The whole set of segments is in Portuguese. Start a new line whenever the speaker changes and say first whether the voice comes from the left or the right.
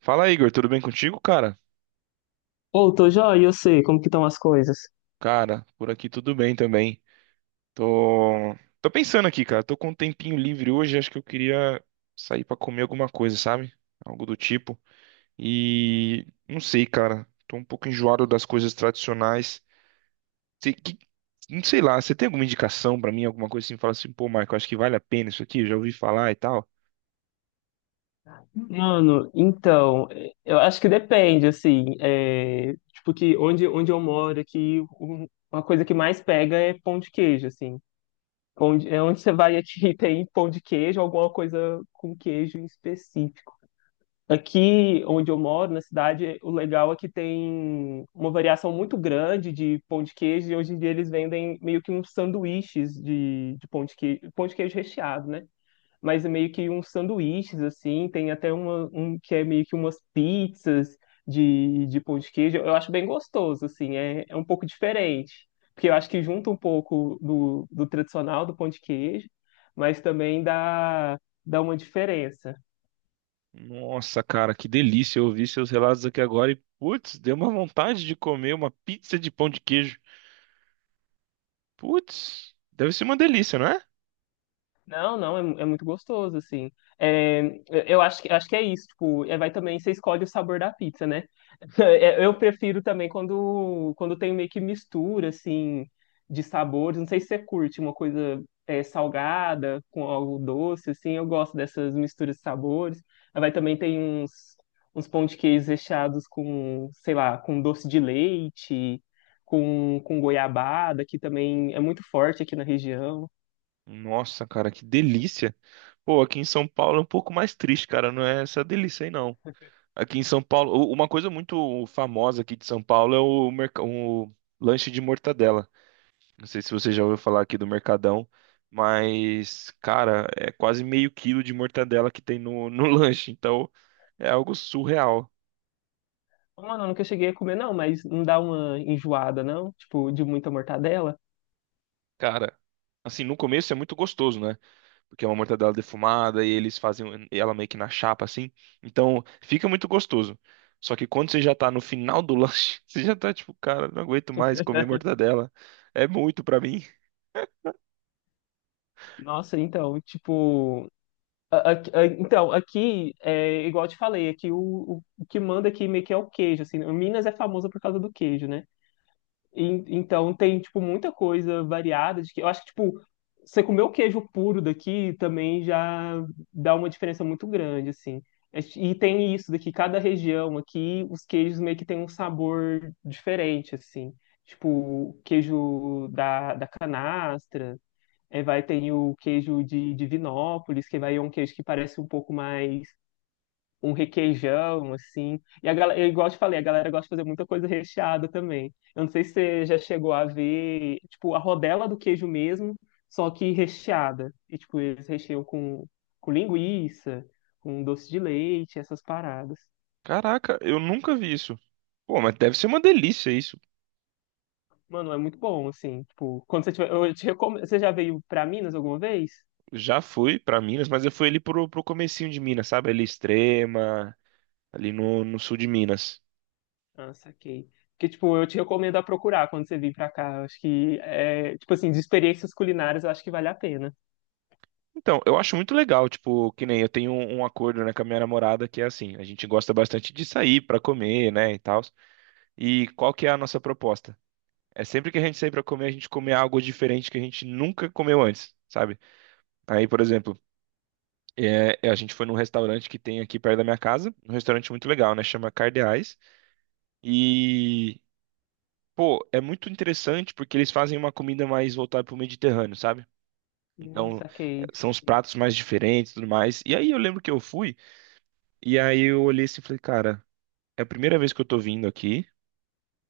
right: Fala, Igor, tudo bem contigo, cara?
left: Ô, tô joia, eu sei como que estão as coisas.
right: Cara, por aqui tudo bem também. Tô, tô pensando aqui, cara. Tô com um tempinho livre hoje, acho que eu queria sair pra comer alguma coisa, sabe? Algo do tipo. E não sei, cara. Tô um pouco enjoado das coisas tradicionais. Sei que- Não sei lá, você tem alguma indicação pra mim, alguma coisa assim, fala assim, pô, Michael, acho que vale a pena isso aqui, eu já ouvi falar e tal.
left: Mano, então, eu acho que depende, assim, tipo que onde eu moro aqui, uma coisa que mais pega é pão de queijo, assim. É onde você vai aqui tem pão de queijo, alguma coisa com queijo em específico. Aqui onde eu moro, na cidade, o legal é que tem uma variação muito grande de pão de queijo e hoje em dia eles vendem meio que uns sanduíches de pão de queijo recheado, né? Mas é meio que uns sanduíches, assim, tem até uma, um que é meio que umas pizzas de pão de queijo. Eu acho bem gostoso, assim, é um pouco diferente, porque eu acho que junta um pouco do tradicional do pão de queijo, mas também dá, dá uma diferença.
right: Nossa, cara, que delícia. Eu ouvi seus relatos aqui agora e, putz, deu uma vontade de comer uma pizza de pão de queijo. Putz, deve ser uma delícia, não é?
left: Não, não, é muito gostoso, assim. É, eu acho que é isso, tipo, é, vai também, você escolhe o sabor da pizza, né? É, eu prefiro também quando tem meio que mistura, assim, de sabores. Não sei se você curte uma coisa é, salgada com algo doce, assim, eu gosto dessas misturas de sabores. Aí vai também tem uns, uns pão de queijo recheados com, sei lá, com doce de leite, com goiabada, que também é muito forte aqui na região.
right: Nossa, cara, que delícia. Pô, aqui em São Paulo é um pouco mais triste, cara. Não é essa delícia aí, não. Aqui em São Paulo, uma coisa muito famosa aqui de São Paulo é o lanche de mortadela. Não sei se você já ouviu falar aqui do Mercadão, mas, cara, é quase meio quilo de mortadela que tem no lanche. Então, é algo surreal.
left: Mano, eu nunca cheguei a comer, não, mas não dá uma enjoada, não? Tipo, de muita mortadela?
right: Cara, assim, no começo é muito gostoso, né? Porque é uma mortadela defumada e eles fazem ela meio que na chapa assim. Então, fica muito gostoso. Só que quando você já tá no final do lanche, você já tá tipo, cara, não aguento mais comer mortadela. É muito pra mim.
left: Nossa, então, tipo. Então, aqui, é, igual eu te falei, aqui o que manda aqui meio que é o queijo, assim, né? Minas é famosa por causa do queijo, né? Então tem, tipo, muita coisa variada de que eu acho que, tipo, você comer o queijo puro daqui também já dá uma diferença muito grande, assim. É, e tem isso daqui, cada região aqui, os queijos meio que tem um sabor diferente, assim. Tipo, o queijo da canastra, vai ter o queijo de Divinópolis, que vai é um queijo que parece um pouco mais um requeijão, assim. E a galera, igual eu te falei, a galera gosta de fazer muita coisa recheada também. Eu não sei se você já chegou a ver, tipo, a rodela do queijo mesmo, só que recheada. E, tipo, eles recheiam com linguiça, com doce de leite, essas paradas.
right: Caraca, eu nunca vi isso. Pô, mas deve ser uma delícia isso.
left: Mano, é muito bom, assim, tipo, quando você tiver, eu te recomendo, você já veio pra Minas alguma vez?
right: Já fui pra Minas, mas eu fui ali pro comecinho de Minas, sabe? Ali Extrema, ali no sul de Minas.
left: Ah, saquei. Que, tipo, eu te recomendo a procurar quando você vir pra cá. Eu acho que, é, tipo assim, de experiências culinárias, eu acho que vale a pena.
right: Então, eu acho muito legal, tipo, que nem eu tenho um acordo, né, com a minha namorada que é assim, a gente gosta bastante de sair pra comer, né, e tal. E qual que é a nossa proposta? É sempre que a gente sair para comer, a gente comer algo diferente que a gente nunca comeu antes, sabe? Aí, por exemplo, a gente foi num restaurante que tem aqui perto da minha casa, um restaurante muito legal, né? Chama Cardeais. E, pô, é muito interessante porque eles fazem uma comida mais voltada pro Mediterrâneo, sabe? Então, é,
left: Saquei.
right: são os pratos mais diferentes e tudo mais. E aí eu lembro que eu fui, e aí eu olhei assim e falei, cara, é a primeira vez que eu tô vindo aqui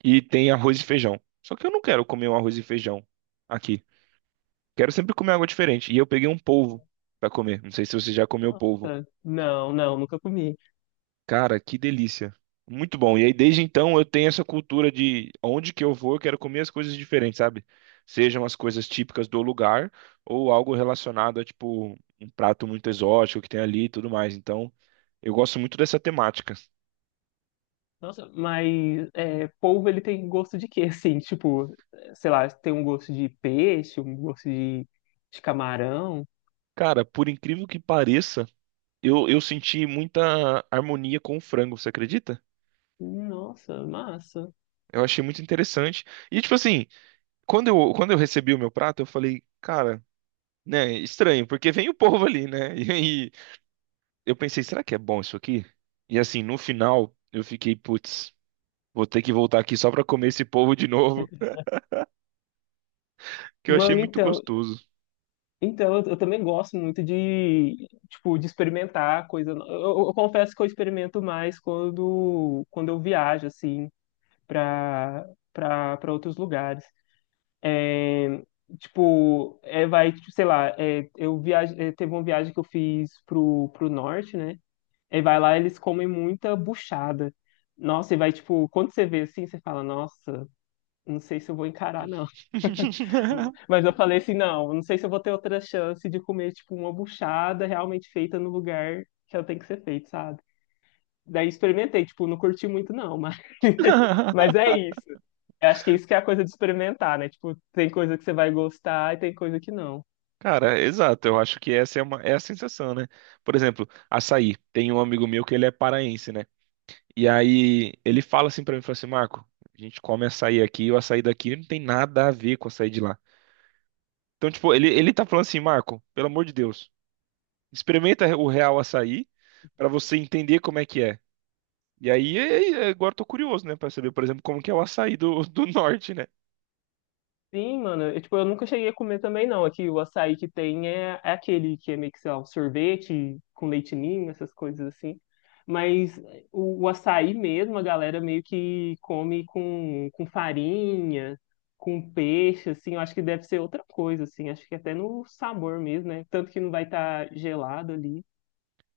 right: e tem arroz e feijão. Só que eu não quero comer um arroz e feijão aqui. Quero sempre comer algo diferente. E eu peguei um polvo pra comer. Não sei se você já comeu polvo.
left: Nossa, não, não, nunca comi.
right: Cara, que delícia. Muito bom. E aí, desde então, eu tenho essa cultura de onde que eu vou, eu quero comer as coisas diferentes, sabe? Sejam as coisas típicas do lugar ou algo relacionado a, tipo, um prato muito exótico que tem ali e tudo mais. Então, eu gosto muito dessa temática.
left: Nossa, mas é, polvo ele tem gosto de quê? Assim, tipo, sei lá, tem um gosto de peixe, um gosto de camarão.
right: Cara, por incrível que pareça, eu senti muita harmonia com o frango, você acredita?
left: Nossa, massa.
right: Eu achei muito interessante. E, tipo assim. Quando eu recebi o meu prato, eu falei, cara, né, estranho, porque vem o povo ali, né? E aí eu pensei, será que é bom isso aqui? E assim, no final, eu fiquei, putz, vou ter que voltar aqui só pra comer esse povo de novo, que eu achei
left: Mano,
right: muito
left: então,
right: gostoso.
left: então eu também gosto muito de, tipo, de experimentar coisa. Eu, confesso que eu experimento mais quando eu viajo, assim, pra, pra outros lugares. É, tipo, é, vai, tipo, sei lá, é, eu viaje, é, teve uma viagem que eu fiz pro, pro norte, né? Aí vai lá, eles comem muita buchada. Nossa, e vai, tipo, quando você vê assim, você fala, nossa, não sei se eu vou encarar, não. Mas eu falei assim, não, não sei se eu vou ter outra chance de comer, tipo, uma buchada realmente feita no lugar que ela tem que ser feita, sabe? Daí experimentei, tipo, não curti muito, não, mas, mas é isso. Eu acho que isso que é a coisa de experimentar, né? Tipo, tem coisa que você vai gostar e tem coisa que não.
right: Cara, exato, eu acho que essa é uma, é a sensação, né? Por exemplo, açaí. Tem um amigo meu que ele é paraense, né? E aí ele fala assim pra mim, fala assim, Marco, a gente come açaí aqui, e o açaí daqui não tem nada a ver com o açaí de lá. Então, tipo, ele tá falando assim, Marco, pelo amor de Deus, experimenta o real açaí pra você entender como é que é. E aí, agora eu tô curioso, né, pra saber, por exemplo, como que é o açaí do norte, né?
left: Sim, mano. Eu, tipo, eu nunca cheguei a comer também, não. Aqui o açaí que tem é, é aquele que é meio que, sei lá, um sorvete com leite ninho, essas coisas assim. Mas o açaí mesmo, a galera meio que come com farinha, com peixe, assim. Eu acho que deve ser outra coisa, assim. Acho que até no sabor mesmo, né? Tanto que não vai estar gelado ali.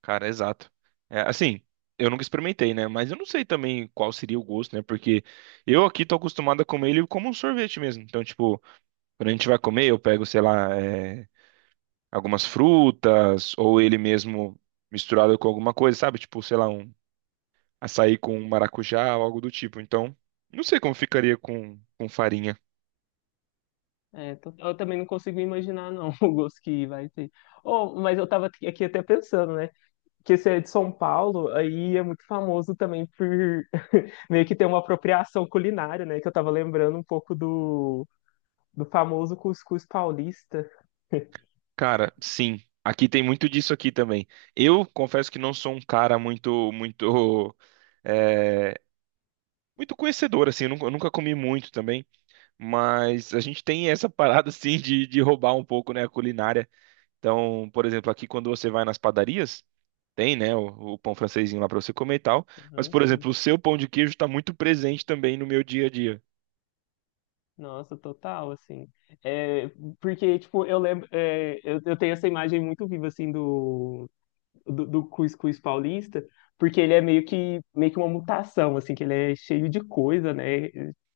right: Cara, exato. É, assim, eu nunca experimentei, né, mas eu não sei também qual seria o gosto, né, porque eu aqui tô acostumado a comer ele como um sorvete mesmo. Então, tipo, quando a gente vai comer, eu pego, sei lá, é, algumas frutas ou ele mesmo misturado com alguma coisa, sabe? Tipo, sei lá, um açaí com maracujá ou algo do tipo. Então, não sei como ficaria com farinha.
left: É, eu também não consigo imaginar, não, o gosto que vai ter. Oh, mas eu tava aqui até pensando, né? Que esse é de São Paulo, aí é muito famoso também por meio que ter uma apropriação culinária, né? Que eu tava lembrando um pouco do famoso cuscuz paulista.
right: Cara, sim, aqui tem muito disso aqui também. Eu confesso que não sou um cara é, muito conhecedor, assim, eu nunca comi muito também, mas a gente tem essa parada, assim, de roubar um pouco, né, a culinária. Então, por exemplo, aqui quando você vai nas padarias, tem, né, o pão francesinho lá pra você comer e tal, mas,
left: Aham,
right: por
left: sim.
right: exemplo, o seu pão de queijo tá muito presente também no meu dia a dia.
left: Nossa, total, assim. É, porque, tipo, eu lembro, é, eu tenho essa imagem muito viva, assim, do cuscuz paulista, porque ele é meio que uma mutação, assim, que ele é cheio de coisa, né,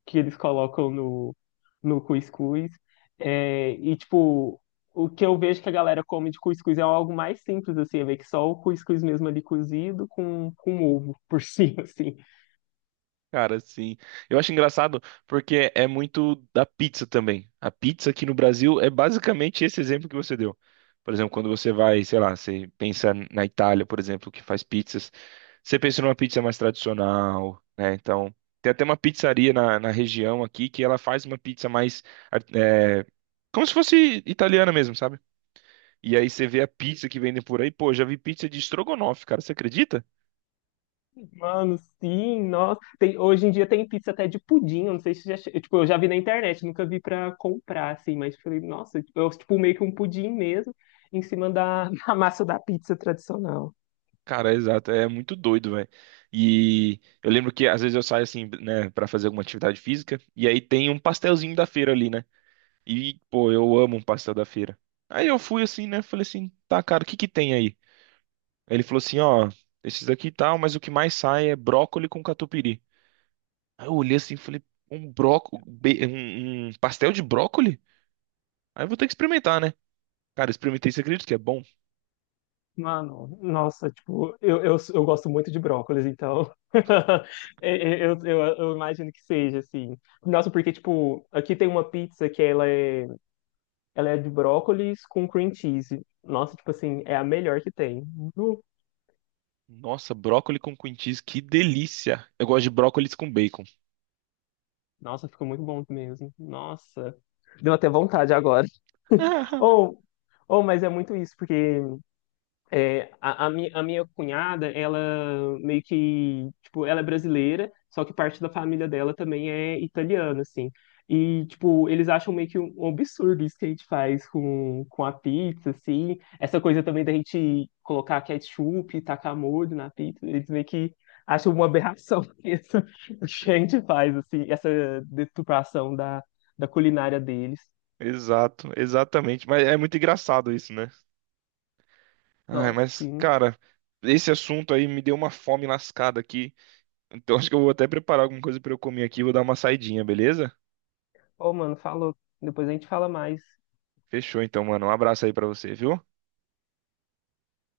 left: que eles colocam no cuscuz. É, e, tipo, o que eu vejo que a galera come de cuscuz é algo mais simples, assim, é meio que só o cuscuz mesmo ali cozido com ovo por cima, assim.
right: Cara, sim. Eu acho engraçado porque é muito da pizza também. A pizza aqui no Brasil é basicamente esse exemplo que você deu. Por exemplo, quando você vai, sei lá, você pensa na Itália, por exemplo, que faz pizzas, você pensa numa pizza mais tradicional, né? Então, tem até uma pizzaria na região aqui que ela faz uma pizza mais, é, como se fosse italiana mesmo, sabe? E aí você vê a pizza que vendem por aí, pô, já vi pizza de estrogonofe, cara, você acredita?
left: Mano, sim, nossa. Tem, hoje em dia tem pizza até de pudim, eu não sei se já. Tipo, eu já vi na internet, nunca vi pra comprar, assim, mas falei, nossa, tipo, eu, tipo, meio que um pudim mesmo, em cima da massa da pizza tradicional.
right: Cara, exato, é muito doido, velho. E eu lembro que às vezes eu saio assim, né, pra fazer alguma atividade física, e aí tem um pastelzinho da feira ali, né? E, pô, eu amo um pastel da feira. Aí eu fui assim, né, falei assim, tá, cara, o que que tem aí? Aí ele falou assim, ó, esses aqui e tal, mas o que mais sai é brócoli com catupiry. Aí eu olhei assim, e falei, um bróco, um pastel de brócoli? Aí eu vou ter que experimentar, né? Cara, experimentei, você acredita que é bom?
left: Mano, nossa, tipo, eu gosto muito de brócolis, então. Eu imagino que seja, assim. Nossa, porque, tipo, aqui tem uma pizza que ela é de brócolis com cream cheese. Nossa, tipo assim, é a melhor que tem.
right: Nossa, brócoli com cream cheese, que delícia! Eu gosto de brócolis com bacon.
left: Nossa, ficou muito bom mesmo. Nossa, deu até vontade agora. Ou, ou, mas é muito isso, porque é, a minha cunhada, ela meio que, tipo, ela é brasileira, só que parte da família dela também é italiana, assim. E, tipo, eles acham meio que um absurdo isso que a gente faz com a pizza, assim. Essa coisa também da gente colocar ketchup e tacar molho na pizza, eles meio que acham uma aberração isso que a gente faz, assim, essa deturpação da, da culinária deles.
right: Exato, exatamente. Mas é muito engraçado isso, né? Ai,
left: Nossa,
right: mas,
left: sim.
right: cara, esse assunto aí me deu uma fome lascada aqui. Então acho que eu vou até preparar alguma coisa pra eu comer aqui. Vou dar uma saidinha, beleza?
left: Ô, mano, falou. Depois a gente fala mais.
right: Fechou então, mano. Um abraço aí pra você, viu?